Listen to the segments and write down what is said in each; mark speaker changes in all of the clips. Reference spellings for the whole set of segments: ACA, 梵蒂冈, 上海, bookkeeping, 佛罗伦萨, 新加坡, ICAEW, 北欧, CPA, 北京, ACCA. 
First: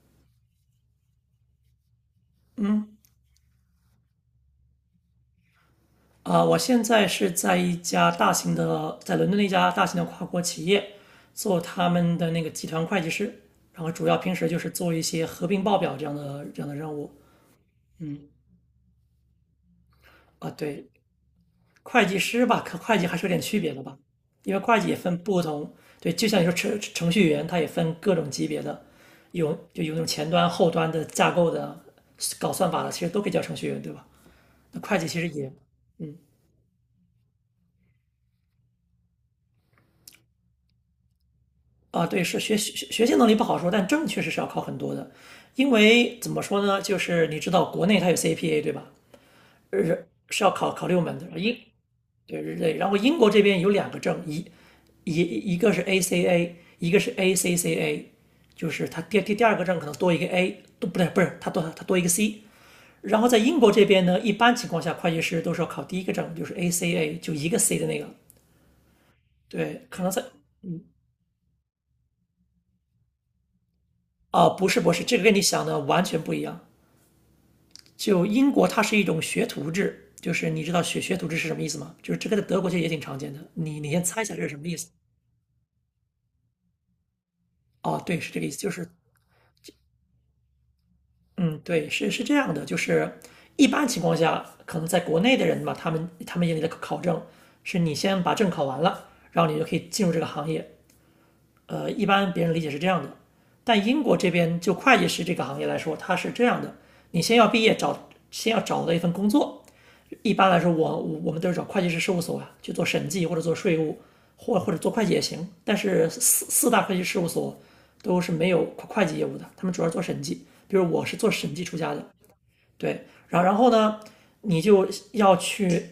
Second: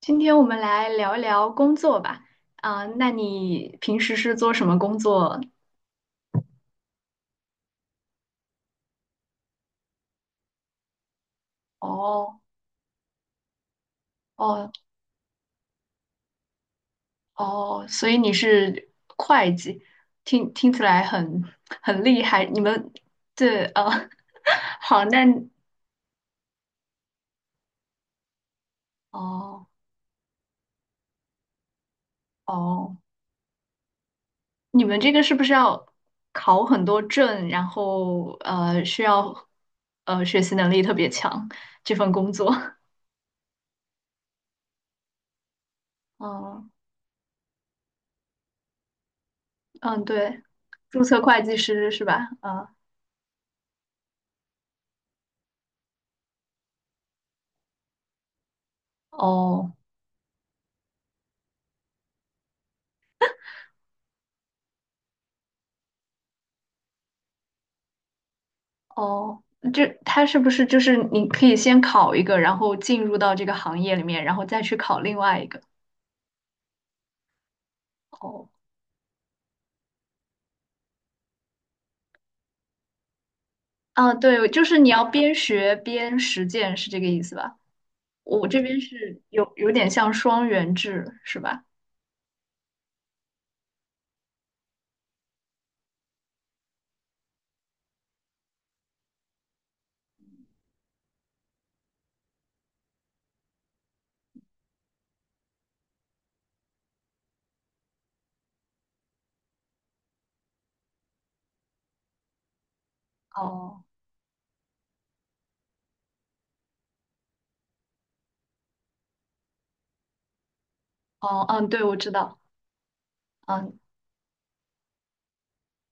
Speaker 1: 今天我们来聊一聊工作吧。啊、
Speaker 2: 嗯，
Speaker 1: 那你平时是做什么工作？
Speaker 2: 啊、我现在是在一家大型的，在伦敦的一家大型的跨国企业做他们的
Speaker 1: 哦
Speaker 2: 那个集团会计师，然后主要平时就是
Speaker 1: 哦
Speaker 2: 做一些合并报表这样的任务。
Speaker 1: 哦，所以
Speaker 2: 嗯，
Speaker 1: 你是会计，
Speaker 2: 啊，
Speaker 1: 听起
Speaker 2: 对，
Speaker 1: 来很
Speaker 2: 会计
Speaker 1: 厉
Speaker 2: 师
Speaker 1: 害。
Speaker 2: 吧，
Speaker 1: 你
Speaker 2: 和
Speaker 1: 们
Speaker 2: 会计还是有点区
Speaker 1: 这
Speaker 2: 别的吧，因为会 计也
Speaker 1: 好，
Speaker 2: 分
Speaker 1: 那
Speaker 2: 不同，对，就像你说程序员，他也分各种级别的，有
Speaker 1: 哦
Speaker 2: 就有那种前端、后端的架构的，搞算法的，
Speaker 1: 哦，
Speaker 2: 其实都可以叫程序员，对吧？那
Speaker 1: 你
Speaker 2: 会
Speaker 1: 们
Speaker 2: 计
Speaker 1: 这
Speaker 2: 其
Speaker 1: 个
Speaker 2: 实
Speaker 1: 是不
Speaker 2: 也，
Speaker 1: 是要
Speaker 2: 嗯。
Speaker 1: 考很多证，然后需要学习能力特别强这
Speaker 2: 啊，
Speaker 1: 份
Speaker 2: 对，
Speaker 1: 工
Speaker 2: 是
Speaker 1: 作？
Speaker 2: 学学 学习能力不好说，但证确实是要考很多的，因为怎么说
Speaker 1: 嗯
Speaker 2: 呢，就是你知道国内它有 CPA 对吧？
Speaker 1: 嗯，
Speaker 2: 是
Speaker 1: 对，
Speaker 2: 是要考六
Speaker 1: 注
Speaker 2: 门
Speaker 1: 册
Speaker 2: 的，
Speaker 1: 会计师是吧？
Speaker 2: 对
Speaker 1: 嗯。
Speaker 2: 对，然后英国这边有两个证，一个是 ACA，一个是 ACCA，就是它第二个
Speaker 1: 哦
Speaker 2: 证可能多一个 A，都不对，不是它多一个 C。然后在英国这边呢，一般情况下会计师都是要考第一个证，就是 ACA，就一个 C 的那个。
Speaker 1: 哦，就
Speaker 2: 对，可能在
Speaker 1: 他是不是就是你可以先考一个，然后进入到这个行业里面，然后
Speaker 2: 啊、
Speaker 1: 再
Speaker 2: 不
Speaker 1: 去
Speaker 2: 是博
Speaker 1: 考
Speaker 2: 士，
Speaker 1: 另
Speaker 2: 这个跟
Speaker 1: 外
Speaker 2: 你
Speaker 1: 一个？
Speaker 2: 想的完全不一样。就
Speaker 1: 哦，
Speaker 2: 英国它是一种学徒制，就是你知道学徒制是什么意思吗？就是这个在德国其实也挺常见的。你先
Speaker 1: 啊，
Speaker 2: 猜一下这是
Speaker 1: 对，
Speaker 2: 什
Speaker 1: 就
Speaker 2: 么意
Speaker 1: 是
Speaker 2: 思？
Speaker 1: 你要边学边实践，是这个意思吧？
Speaker 2: 哦，对，是这个
Speaker 1: 我
Speaker 2: 意思，
Speaker 1: 这
Speaker 2: 就
Speaker 1: 边
Speaker 2: 是
Speaker 1: 是有点像双元制，是
Speaker 2: 嗯，
Speaker 1: 吧？
Speaker 2: 对，是这样的，就是一般情况下，可能在国内的人吧，他们眼里的考证是你先把证考完了，然后你就可以进入这个行业。一般别人理解是这样的，但英国这边就会计师这个行业来说，它是这样的：你先要毕业找，先要找到一份工作，一般来说我们都是找会计师事务所啊去做审计或者做税
Speaker 1: 哦，
Speaker 2: 务，或者做会计也行。但是四大会计事务所都是没有会计业务的，他们主要做审计。比如我是做
Speaker 1: 哦，
Speaker 2: 审计
Speaker 1: 嗯，
Speaker 2: 出
Speaker 1: 对，
Speaker 2: 家
Speaker 1: 我
Speaker 2: 的，
Speaker 1: 知道，
Speaker 2: 对。然后
Speaker 1: 嗯，
Speaker 2: 呢，你就要去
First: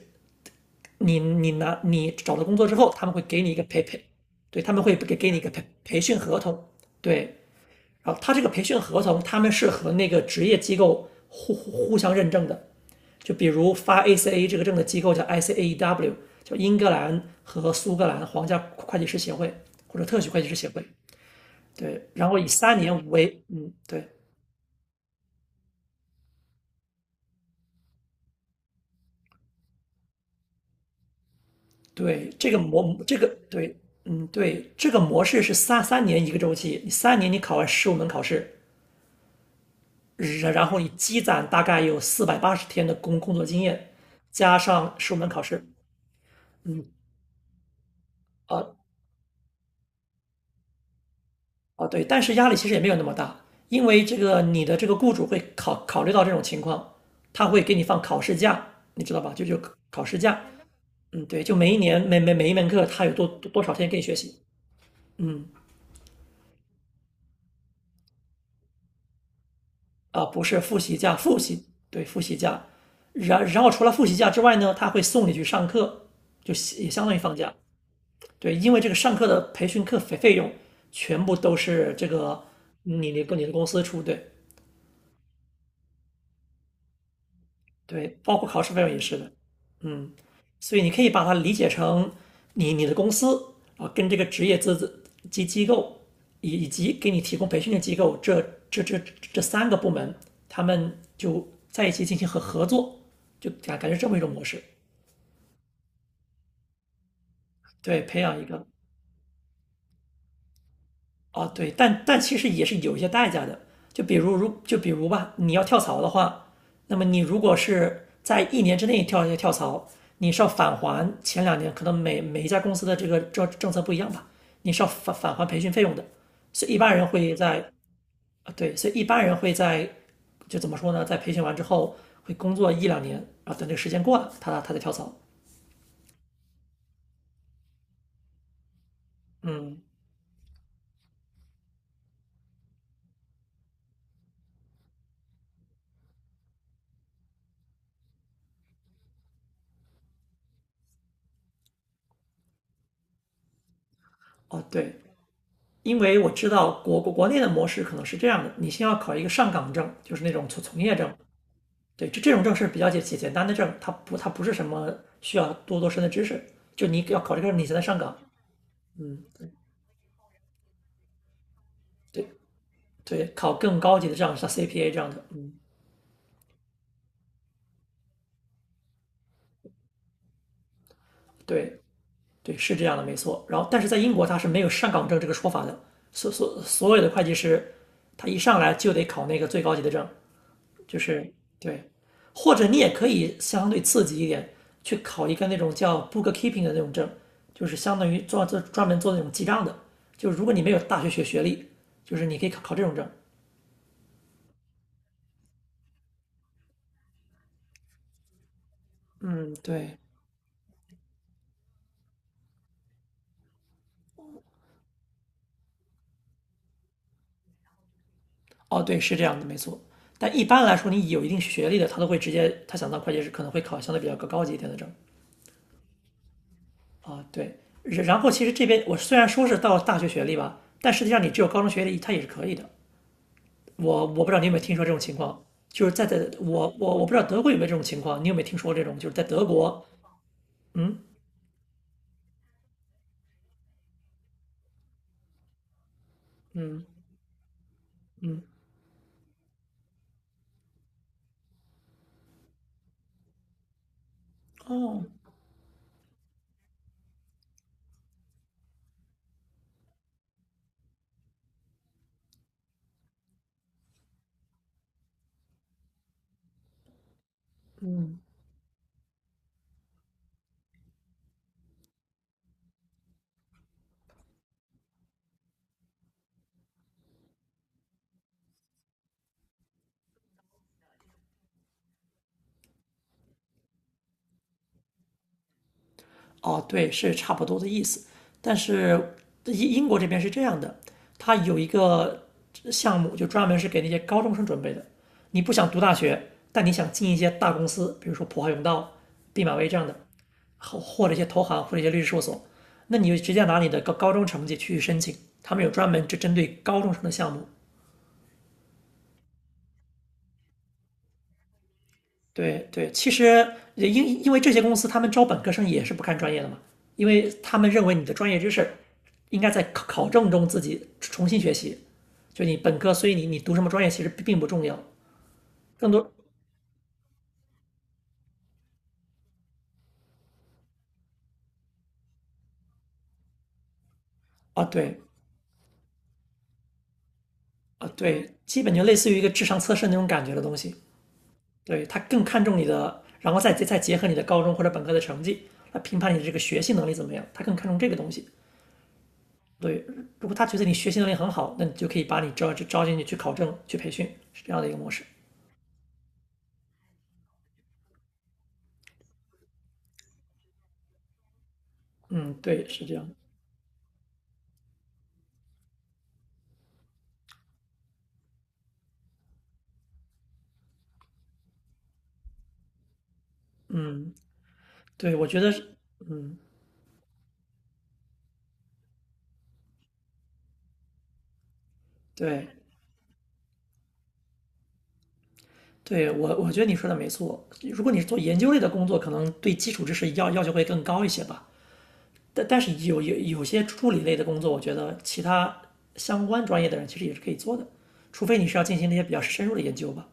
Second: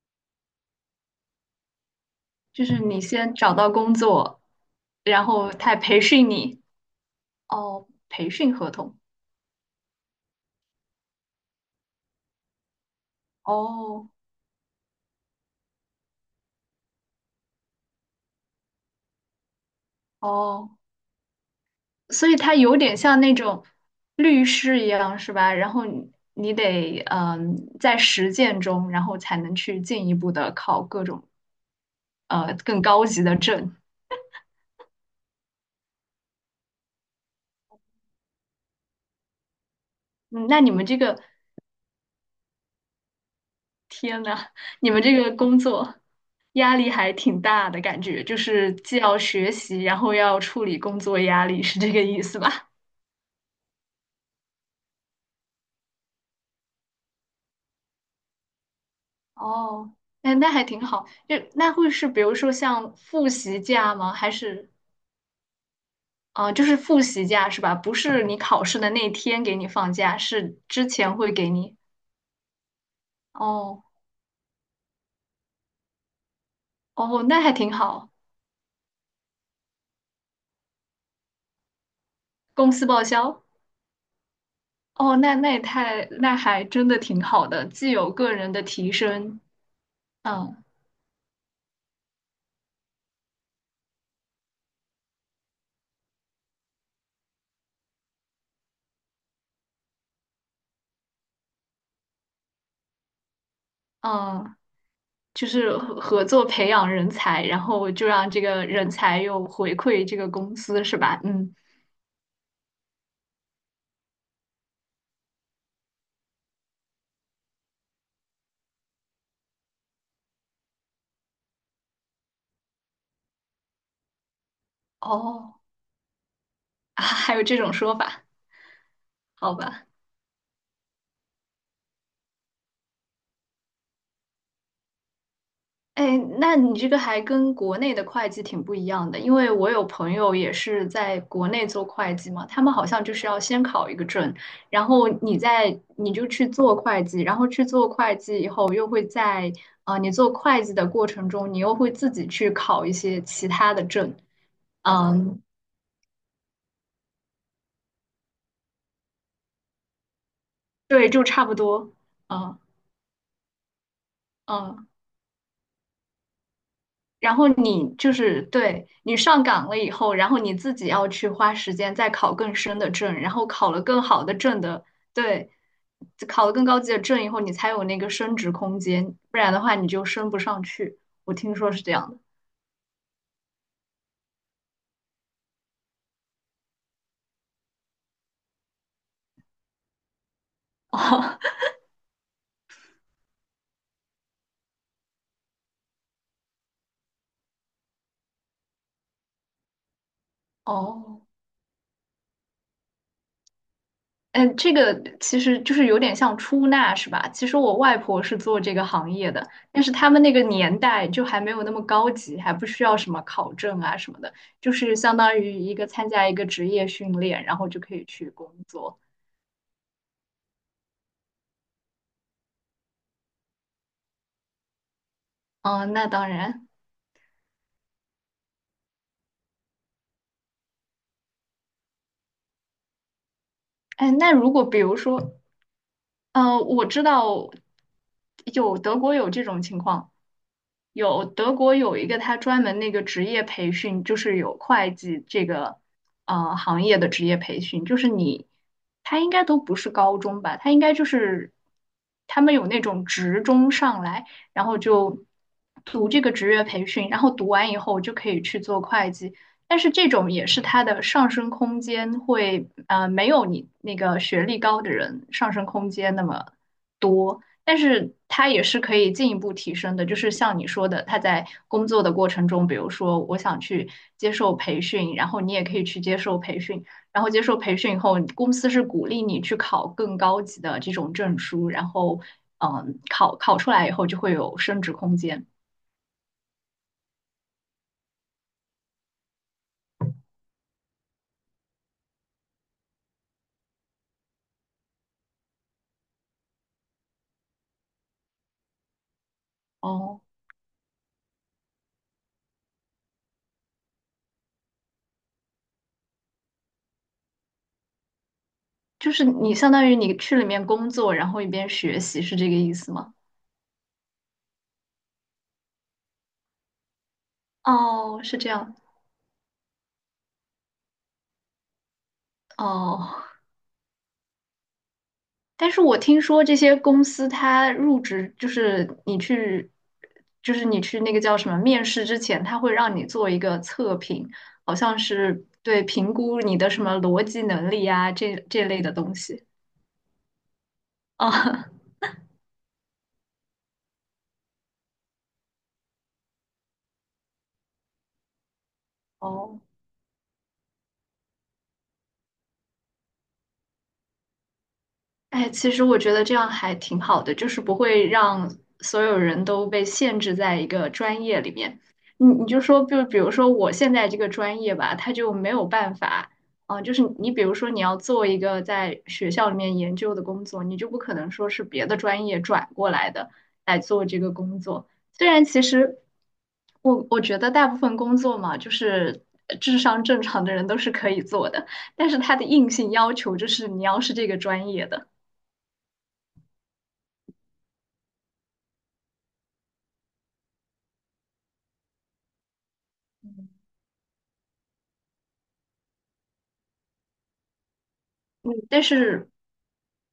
Speaker 2: 你你拿你找到工
Speaker 1: 就
Speaker 2: 作之
Speaker 1: 是
Speaker 2: 后，
Speaker 1: 你
Speaker 2: 他们会
Speaker 1: 先
Speaker 2: 给你一
Speaker 1: 找
Speaker 2: 个
Speaker 1: 到工作，
Speaker 2: 对，他们会给
Speaker 1: 然
Speaker 2: 给你一个
Speaker 1: 后
Speaker 2: 培
Speaker 1: 他
Speaker 2: 培
Speaker 1: 培
Speaker 2: 训
Speaker 1: 训
Speaker 2: 合
Speaker 1: 你，
Speaker 2: 同，对。
Speaker 1: 哦，
Speaker 2: 然后
Speaker 1: 培
Speaker 2: 他这个
Speaker 1: 训
Speaker 2: 培
Speaker 1: 合
Speaker 2: 训
Speaker 1: 同，
Speaker 2: 合同，他们是和那个职业机构互相认证的。就比如发
Speaker 1: 哦，
Speaker 2: ACA 这个证的机构叫 ICAEW，叫英格兰和苏格兰皇家会计师协会或者特许会计师协
Speaker 1: 哦
Speaker 2: 会。对，
Speaker 1: 所
Speaker 2: 然
Speaker 1: 以
Speaker 2: 后以
Speaker 1: 它有
Speaker 2: 三
Speaker 1: 点
Speaker 2: 年
Speaker 1: 像那
Speaker 2: 为，
Speaker 1: 种
Speaker 2: 嗯，对
Speaker 1: 律师一样，是吧？然后你你得嗯，在实践中，然后才能去进一步的考各种
Speaker 2: 对，这
Speaker 1: 呃
Speaker 2: 个
Speaker 1: 更
Speaker 2: 模
Speaker 1: 高
Speaker 2: 这
Speaker 1: 级
Speaker 2: 个
Speaker 1: 的
Speaker 2: 对，
Speaker 1: 证。
Speaker 2: 嗯对，这个模式是三年一个周期，你三年你考完十五门考试，
Speaker 1: 嗯，
Speaker 2: 然
Speaker 1: 那
Speaker 2: 然
Speaker 1: 你
Speaker 2: 后
Speaker 1: 们
Speaker 2: 你
Speaker 1: 这个，
Speaker 2: 积攒大概有480天的工作经验，
Speaker 1: 天呐，
Speaker 2: 加
Speaker 1: 你
Speaker 2: 上
Speaker 1: 们
Speaker 2: 十
Speaker 1: 这
Speaker 2: 五门
Speaker 1: 个
Speaker 2: 考
Speaker 1: 工
Speaker 2: 试，
Speaker 1: 作压
Speaker 2: 嗯
Speaker 1: 力还挺大的感觉，就
Speaker 2: 啊，
Speaker 1: 是既要学习，然后要处理工作压力，是
Speaker 2: 哦，
Speaker 1: 这个
Speaker 2: 对，
Speaker 1: 意
Speaker 2: 但是
Speaker 1: 思
Speaker 2: 压力其
Speaker 1: 吧？
Speaker 2: 实也没有那么大，因为这个你的这个雇主会考虑到这种情况，他会给你放考试假，你知道吧？就
Speaker 1: 哦，
Speaker 2: 考试
Speaker 1: 哎，
Speaker 2: 假，
Speaker 1: 那还挺好。
Speaker 2: 嗯，
Speaker 1: 就
Speaker 2: 对，就每
Speaker 1: 那
Speaker 2: 一
Speaker 1: 会
Speaker 2: 年
Speaker 1: 是
Speaker 2: 每
Speaker 1: 比
Speaker 2: 每
Speaker 1: 如
Speaker 2: 每
Speaker 1: 说
Speaker 2: 一门课
Speaker 1: 像
Speaker 2: 他有多
Speaker 1: 复
Speaker 2: 多
Speaker 1: 习
Speaker 2: 多少天
Speaker 1: 假
Speaker 2: 给你
Speaker 1: 吗？
Speaker 2: 学
Speaker 1: 还
Speaker 2: 习，
Speaker 1: 是？
Speaker 2: 嗯，
Speaker 1: 啊，就是复习假是吧？不是你考试的那天给你放假，
Speaker 2: 啊，不
Speaker 1: 是
Speaker 2: 是复
Speaker 1: 之
Speaker 2: 习假，
Speaker 1: 前会
Speaker 2: 复
Speaker 1: 给
Speaker 2: 习，
Speaker 1: 你。
Speaker 2: 对，复习假，然后除
Speaker 1: 哦
Speaker 2: 了复习假之外呢，他会送你去上课，就也相当于
Speaker 1: 哦，
Speaker 2: 放
Speaker 1: 那还
Speaker 2: 假，
Speaker 1: 挺好，
Speaker 2: 对，因为这个上课的培训课费用全部都是这个
Speaker 1: 公司报
Speaker 2: 你跟
Speaker 1: 销。
Speaker 2: 你的公司出，对。
Speaker 1: 哦，那那也太，那还真的挺好的，既有
Speaker 2: 对，
Speaker 1: 个
Speaker 2: 包括
Speaker 1: 人
Speaker 2: 考
Speaker 1: 的
Speaker 2: 试费用
Speaker 1: 提
Speaker 2: 也是的，
Speaker 1: 升，
Speaker 2: 嗯，
Speaker 1: 嗯
Speaker 2: 所以你可以把它理解成你的公司啊，跟这个职业资质及机构以及给你提供培训的机构，这这这三个部门，他们就在一起进行合作，就感觉这么一种模
Speaker 1: 嗯，
Speaker 2: 式，
Speaker 1: 就是合作培养人才，然后
Speaker 2: 对，
Speaker 1: 就
Speaker 2: 培
Speaker 1: 让
Speaker 2: 养
Speaker 1: 这
Speaker 2: 一
Speaker 1: 个
Speaker 2: 个
Speaker 1: 人才又回馈这个公司是吧？
Speaker 2: 啊，
Speaker 1: 嗯，
Speaker 2: 对，但其实也是有一些代价的。就比如如就比如吧，你要跳槽的话，那么你如果是在一年之内跳槽，你是要返还前两年可能每一家公司的这个政策不一样吧，你是要返还
Speaker 1: 哦
Speaker 2: 培训费用的。所以一般
Speaker 1: 啊
Speaker 2: 人会
Speaker 1: 还有这
Speaker 2: 在
Speaker 1: 种说法，
Speaker 2: 所以一般人会
Speaker 1: 好吧。
Speaker 2: 在就怎么说呢，在培训完之后会工作一两年，然后等这个时间过了，他再跳槽。
Speaker 1: 哎，那你这个还跟国内的会计挺不一样的，因为我
Speaker 2: 嗯，
Speaker 1: 有朋友也是在国内做会计嘛，他们好像就是要先考一个证，然后你再你就去做会计，然后去做会计以后又会在啊、你做会计的过程中，你又会自己去考一些其他的证，
Speaker 2: 哦对，
Speaker 1: 嗯，
Speaker 2: 因为我知道国内的模式可能是这样的，你先要考一个上岗证，就是那种从业
Speaker 1: 对，
Speaker 2: 证，
Speaker 1: 就差不多，
Speaker 2: 对，这种证
Speaker 1: 嗯
Speaker 2: 是比较简单的证，它不是什
Speaker 1: 嗯。
Speaker 2: 么需要多深的知识，就你要考
Speaker 1: 然
Speaker 2: 这个
Speaker 1: 后
Speaker 2: 证你才能
Speaker 1: 你
Speaker 2: 上
Speaker 1: 就
Speaker 2: 岗，
Speaker 1: 是对你
Speaker 2: 嗯，
Speaker 1: 上岗了以后，然后你自己要去花时间再
Speaker 2: 对
Speaker 1: 考更深的证，
Speaker 2: 对，
Speaker 1: 然后
Speaker 2: 考
Speaker 1: 考
Speaker 2: 更
Speaker 1: 了
Speaker 2: 高
Speaker 1: 更
Speaker 2: 级的
Speaker 1: 好的
Speaker 2: 证像
Speaker 1: 证的，
Speaker 2: CPA 这样的，
Speaker 1: 对，
Speaker 2: 嗯，
Speaker 1: 考了更高级的证以后，你才有那个升职空间，不然的话你就升不上去。我听说
Speaker 2: 对
Speaker 1: 是这样的。
Speaker 2: 对，是这样的没错，然后但是在英国它是没有上岗证这个说法的，所有的会计师他一上来就得考那个最高级的证，就是，
Speaker 1: 哦
Speaker 2: 对，或者你也可以相对刺激一点，去考一个那种叫 bookkeeping 的那种证，就是相当于做专门做那种记账的。就是如果你没有大学学
Speaker 1: 哦，
Speaker 2: 学历，就是你可以考这种证。
Speaker 1: 嗯，这个其实就是有点像出纳是吧？其实我外婆是做这个行业的，
Speaker 2: 嗯，
Speaker 1: 但是
Speaker 2: 对，
Speaker 1: 他们那个年代就还没有那么高级，还不需要什么考证啊什么的，就是相当于一个参加一个职业训练，然后就可以去工
Speaker 2: 哦，对，
Speaker 1: 作。
Speaker 2: 是这样的，没错。但一般来说，你有一定学历的，他都会直接，他想当会计师可能会考相对比较高级一点的证
Speaker 1: 嗯，那当然。
Speaker 2: 啊。对，然后其实这边我虽然说是到大学学历吧，但实际上你只有高中学历，他也是可以的。我
Speaker 1: 哎，
Speaker 2: 我不知
Speaker 1: 那
Speaker 2: 道你有
Speaker 1: 如
Speaker 2: 没有
Speaker 1: 果
Speaker 2: 听
Speaker 1: 比
Speaker 2: 说这
Speaker 1: 如
Speaker 2: 种情
Speaker 1: 说，
Speaker 2: 况，就是在
Speaker 1: 呃，
Speaker 2: 我
Speaker 1: 我
Speaker 2: 我
Speaker 1: 知
Speaker 2: 我不知道德国
Speaker 1: 道
Speaker 2: 有没有这种情况，你有没有听说
Speaker 1: 有
Speaker 2: 这种？
Speaker 1: 德
Speaker 2: 就是
Speaker 1: 国
Speaker 2: 在
Speaker 1: 有这
Speaker 2: 德
Speaker 1: 种情
Speaker 2: 国，
Speaker 1: 况，
Speaker 2: 嗯，
Speaker 1: 有德国有一个他专门那个职业培训，就是有会计这个呃行业的职业培训，就是你他应该都不是高中吧，他应该就是他们有那种职中上来，然后
Speaker 2: 哦
Speaker 1: 就读这个职业培训，然后读完以后就可以去做会计，但是这种也是他的上升空间会没有你那个学历高的人上升空间那么。多，但是它也是可以进一步提升的。就是像你说的，他在工作的过程中，比如说我想去接受培训，然后你也可以去接受培训，然后接受培训以后，公司是鼓励你去考更高级的这种证书，然后嗯，考出来以后就会有升值空间。
Speaker 2: 哦，对，是差不多的意思。但是英国这边是这样的，它有一个项目就专门是给那些高中生准备的。你不想读大学，但你想进一些大公司，比如说普华永道、毕马威这样的，
Speaker 1: 哦，
Speaker 2: 或者一些投行或者一些律师事务所，那你就直接拿你的高中成绩去申请，他们有专门就针对高中生的项目。
Speaker 1: 就是你相当于你去里面工作，然后一边学习，是这个
Speaker 2: 对
Speaker 1: 意
Speaker 2: 对，
Speaker 1: 思
Speaker 2: 其
Speaker 1: 吗？
Speaker 2: 实也因为这些公司他们招本科生也是不看专业的嘛，因为他们认为你的
Speaker 1: 哦，
Speaker 2: 专业
Speaker 1: 是这
Speaker 2: 知识
Speaker 1: 样。
Speaker 2: 应该在考证中自己重新学习，就你本科，
Speaker 1: 哦，
Speaker 2: 所以你读什么专业其实并不重要，
Speaker 1: 但是
Speaker 2: 更
Speaker 1: 我
Speaker 2: 多，
Speaker 1: 听说这些公司，它入职就是你去，就是你去那个叫什么面试之前，它会让你做一个测评，
Speaker 2: 啊
Speaker 1: 好
Speaker 2: 对
Speaker 1: 像是对评估你的什么逻辑能力
Speaker 2: 啊
Speaker 1: 啊，
Speaker 2: 对，
Speaker 1: 这
Speaker 2: 基
Speaker 1: 这
Speaker 2: 本就
Speaker 1: 类的
Speaker 2: 类似
Speaker 1: 东
Speaker 2: 于一个智
Speaker 1: 西。
Speaker 2: 商测试那种感觉的东西，
Speaker 1: 啊，
Speaker 2: 对，他更看重你的，然后再结合你的高中或者本科的成绩来评判你的这个学习能力怎么样，他更看重这个东西。
Speaker 1: 哦，
Speaker 2: 对，如果他觉得你学习能力很好，那你就可以把你招进去去考证、去培训，是这样的一个模式。
Speaker 1: 哎，其实我觉得这样还挺好的，就是不会让所有人都被限制在一个专业里面。你
Speaker 2: 嗯，
Speaker 1: 你就
Speaker 2: 对，
Speaker 1: 说，
Speaker 2: 是这
Speaker 1: 就
Speaker 2: 样的。
Speaker 1: 比如说我现在这个专业吧，它就没有办法，啊、就是你比如说你要做一个在学校里面研究的工作，你就不可能说是别的专业转过来的来做
Speaker 2: 嗯，
Speaker 1: 这个工作。
Speaker 2: 对，我
Speaker 1: 虽
Speaker 2: 觉
Speaker 1: 然
Speaker 2: 得
Speaker 1: 其
Speaker 2: 是，
Speaker 1: 实
Speaker 2: 嗯，
Speaker 1: 我我觉得大部分工作嘛，就是智商正常的人都是可以做的，但是它的
Speaker 2: 对，
Speaker 1: 硬性要求就是你要是这个专业的。
Speaker 2: 对我觉得你说的没错。如果你是做研究类的工作，可能对基础知识要求会更高一些吧。但是有有有
Speaker 1: 嗯，
Speaker 2: 些助理类的工作，我觉得其他相关专业的人其实也是可以做的，除非你是要进
Speaker 1: 但
Speaker 2: 行那些比较
Speaker 1: 是
Speaker 2: 深入的研究吧。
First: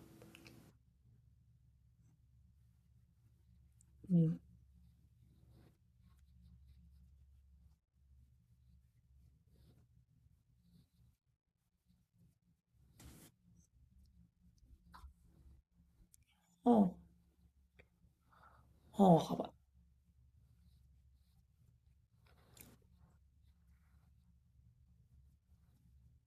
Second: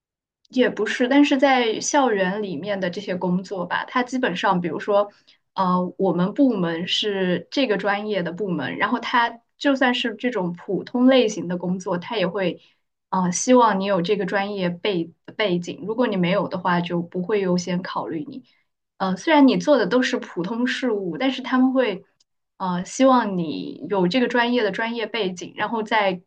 Speaker 1: 也不是，但是在校园里面的这些工作吧，它基本上，比如说，呃，我们部门是这个专业的部门，然后它就算是这种普通类型的工作，它也会，呃，希望你有这个专业背景，如果你没有的话，
Speaker 2: 哦
Speaker 1: 就不会优先考虑你。呃，
Speaker 2: 哦，
Speaker 1: 虽
Speaker 2: 好
Speaker 1: 然
Speaker 2: 吧。
Speaker 1: 你做的都是普通事务，但是他们会。呃，希望你有这个专业的专业背景，然后在，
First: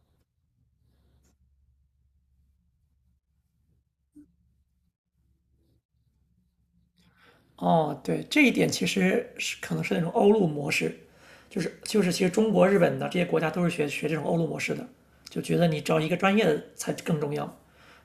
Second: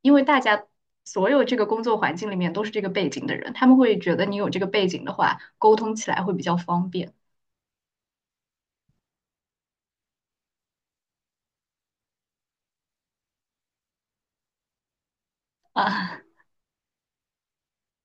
Speaker 1: 因为大家所有这个工作环境里面都是这个背景的人，他们会觉得你有这个背景的话，沟通起来会比较方便
Speaker 2: 哦，对，这一点其实是可能是那种欧陆模式，就是其实中国、日本的这些国家都是学这种欧陆模式的，就觉得你找一个
Speaker 1: 啊
Speaker 2: 专业的才更重要。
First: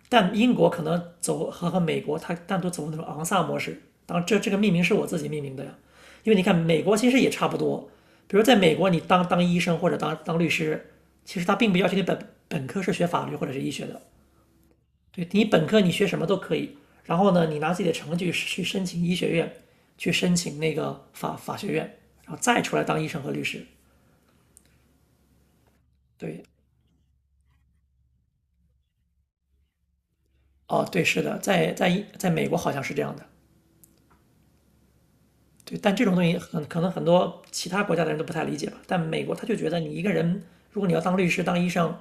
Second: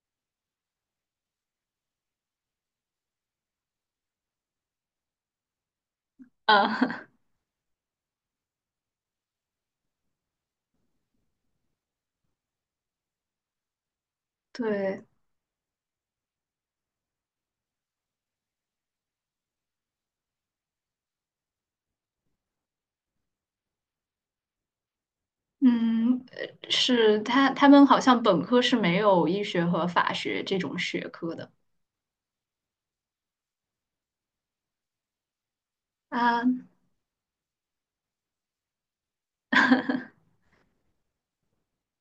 Speaker 2: 但英国可能走和美国，它单独走那种昂萨模式。当然这个命名是我自己命名的呀，因为你看美国
Speaker 1: 啊，
Speaker 2: 其实也差不多，比如在美国你当医生或者当律师，其实他并不要求你本科是学法律或者是医学的，
Speaker 1: 对，
Speaker 2: 对你本科你学什么都可以，然后呢，你拿自己的成绩去申请医学院，去申请那个法学院，然后再出来当医生和律师。
Speaker 1: 嗯，
Speaker 2: 对，
Speaker 1: 是他他们好像本科是没有医学和法学这种
Speaker 2: 哦，对，
Speaker 1: 学
Speaker 2: 是
Speaker 1: 科
Speaker 2: 的，
Speaker 1: 的
Speaker 2: 在美国好像是这样的。对，但这种东西
Speaker 1: 啊，
Speaker 2: 很可能很多其他国家的人都不太理解吧。但美国他就觉得你一个人，如果你要当律师、当医生，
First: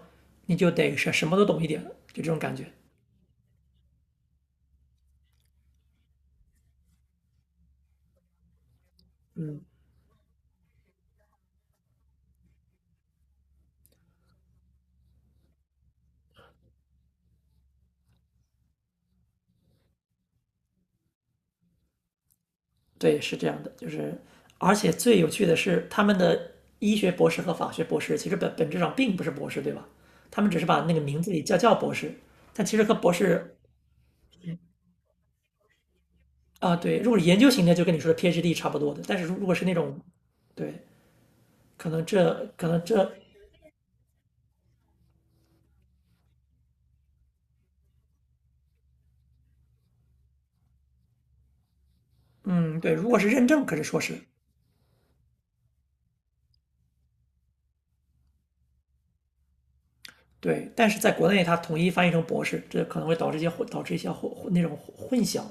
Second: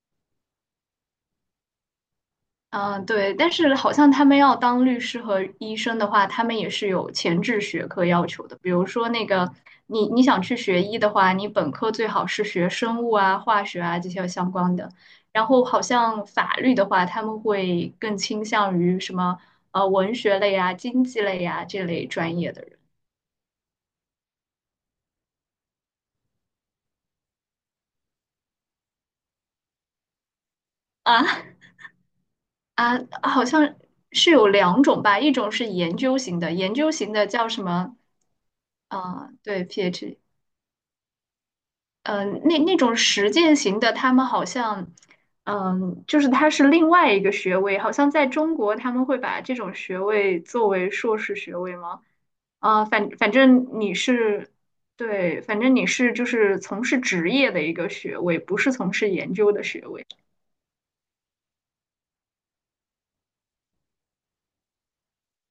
Speaker 2: 你就得是什么都懂一点，就这种感觉。
Speaker 1: 嗯，对，但是好像他们要当律师和医生的话，他们也是有前置学科要求的。比如说那个，你你想去学医的话，你本科最好是学生物啊、化学啊这些相关的。然后好像法律的话，他们会更倾向于什么文学类啊、经济类啊这类专业的人
Speaker 2: 对，是这样的，就是而且最有趣的是，他们的医学博士和法学博士其实本质上并不是博士，对吧？他们只是把那个名字里
Speaker 1: 啊
Speaker 2: 叫博士，但其实和
Speaker 1: 啊，
Speaker 2: 博
Speaker 1: 好
Speaker 2: 士
Speaker 1: 像是有两种吧，一种是研究型的，研
Speaker 2: 啊，
Speaker 1: 究
Speaker 2: 对，如
Speaker 1: 型
Speaker 2: 果是
Speaker 1: 的
Speaker 2: 研
Speaker 1: 叫
Speaker 2: 究
Speaker 1: 什
Speaker 2: 型的，就跟
Speaker 1: 么？
Speaker 2: 你说的 PhD 差不多的，但是
Speaker 1: 啊、
Speaker 2: 如果是
Speaker 1: 对
Speaker 2: 那种，
Speaker 1: ，PhD。
Speaker 2: 对，可能
Speaker 1: 嗯，
Speaker 2: 这
Speaker 1: 那
Speaker 2: 可
Speaker 1: 那
Speaker 2: 能
Speaker 1: 种
Speaker 2: 这，
Speaker 1: 实践型的，他们好像，嗯，就是它是另外一个学位，好像在中国他们会把这种学位作为硕士学位吗？
Speaker 2: 嗯，
Speaker 1: 啊、
Speaker 2: 对，如
Speaker 1: 反
Speaker 2: 果是
Speaker 1: 反
Speaker 2: 认证，可
Speaker 1: 正
Speaker 2: 是
Speaker 1: 你
Speaker 2: 硕士，
Speaker 1: 是，对，反正你是就是从事职业的一个学位，不是从事研究的学位。
Speaker 2: 对，但是在国内它统一翻译成博士，这可能会导致一些导致一些那种混淆，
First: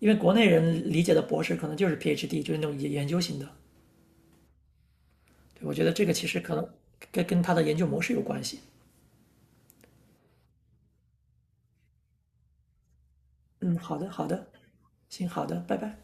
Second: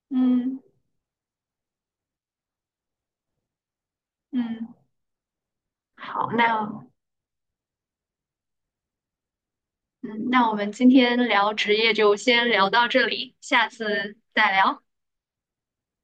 Speaker 2: 因为国内
Speaker 1: 嗯
Speaker 2: 人理解的博士可能就是 PhD，就是那种研究型的。
Speaker 1: 嗯，
Speaker 2: 对，我觉得这个其
Speaker 1: 好，
Speaker 2: 实可能
Speaker 1: 那
Speaker 2: 跟他的研究模式有关系。
Speaker 1: 嗯，那我们今天聊职业就先聊到这里，下
Speaker 2: 嗯，好的，
Speaker 1: 次
Speaker 2: 好的，
Speaker 1: 再聊。
Speaker 2: 行，好的，拜拜。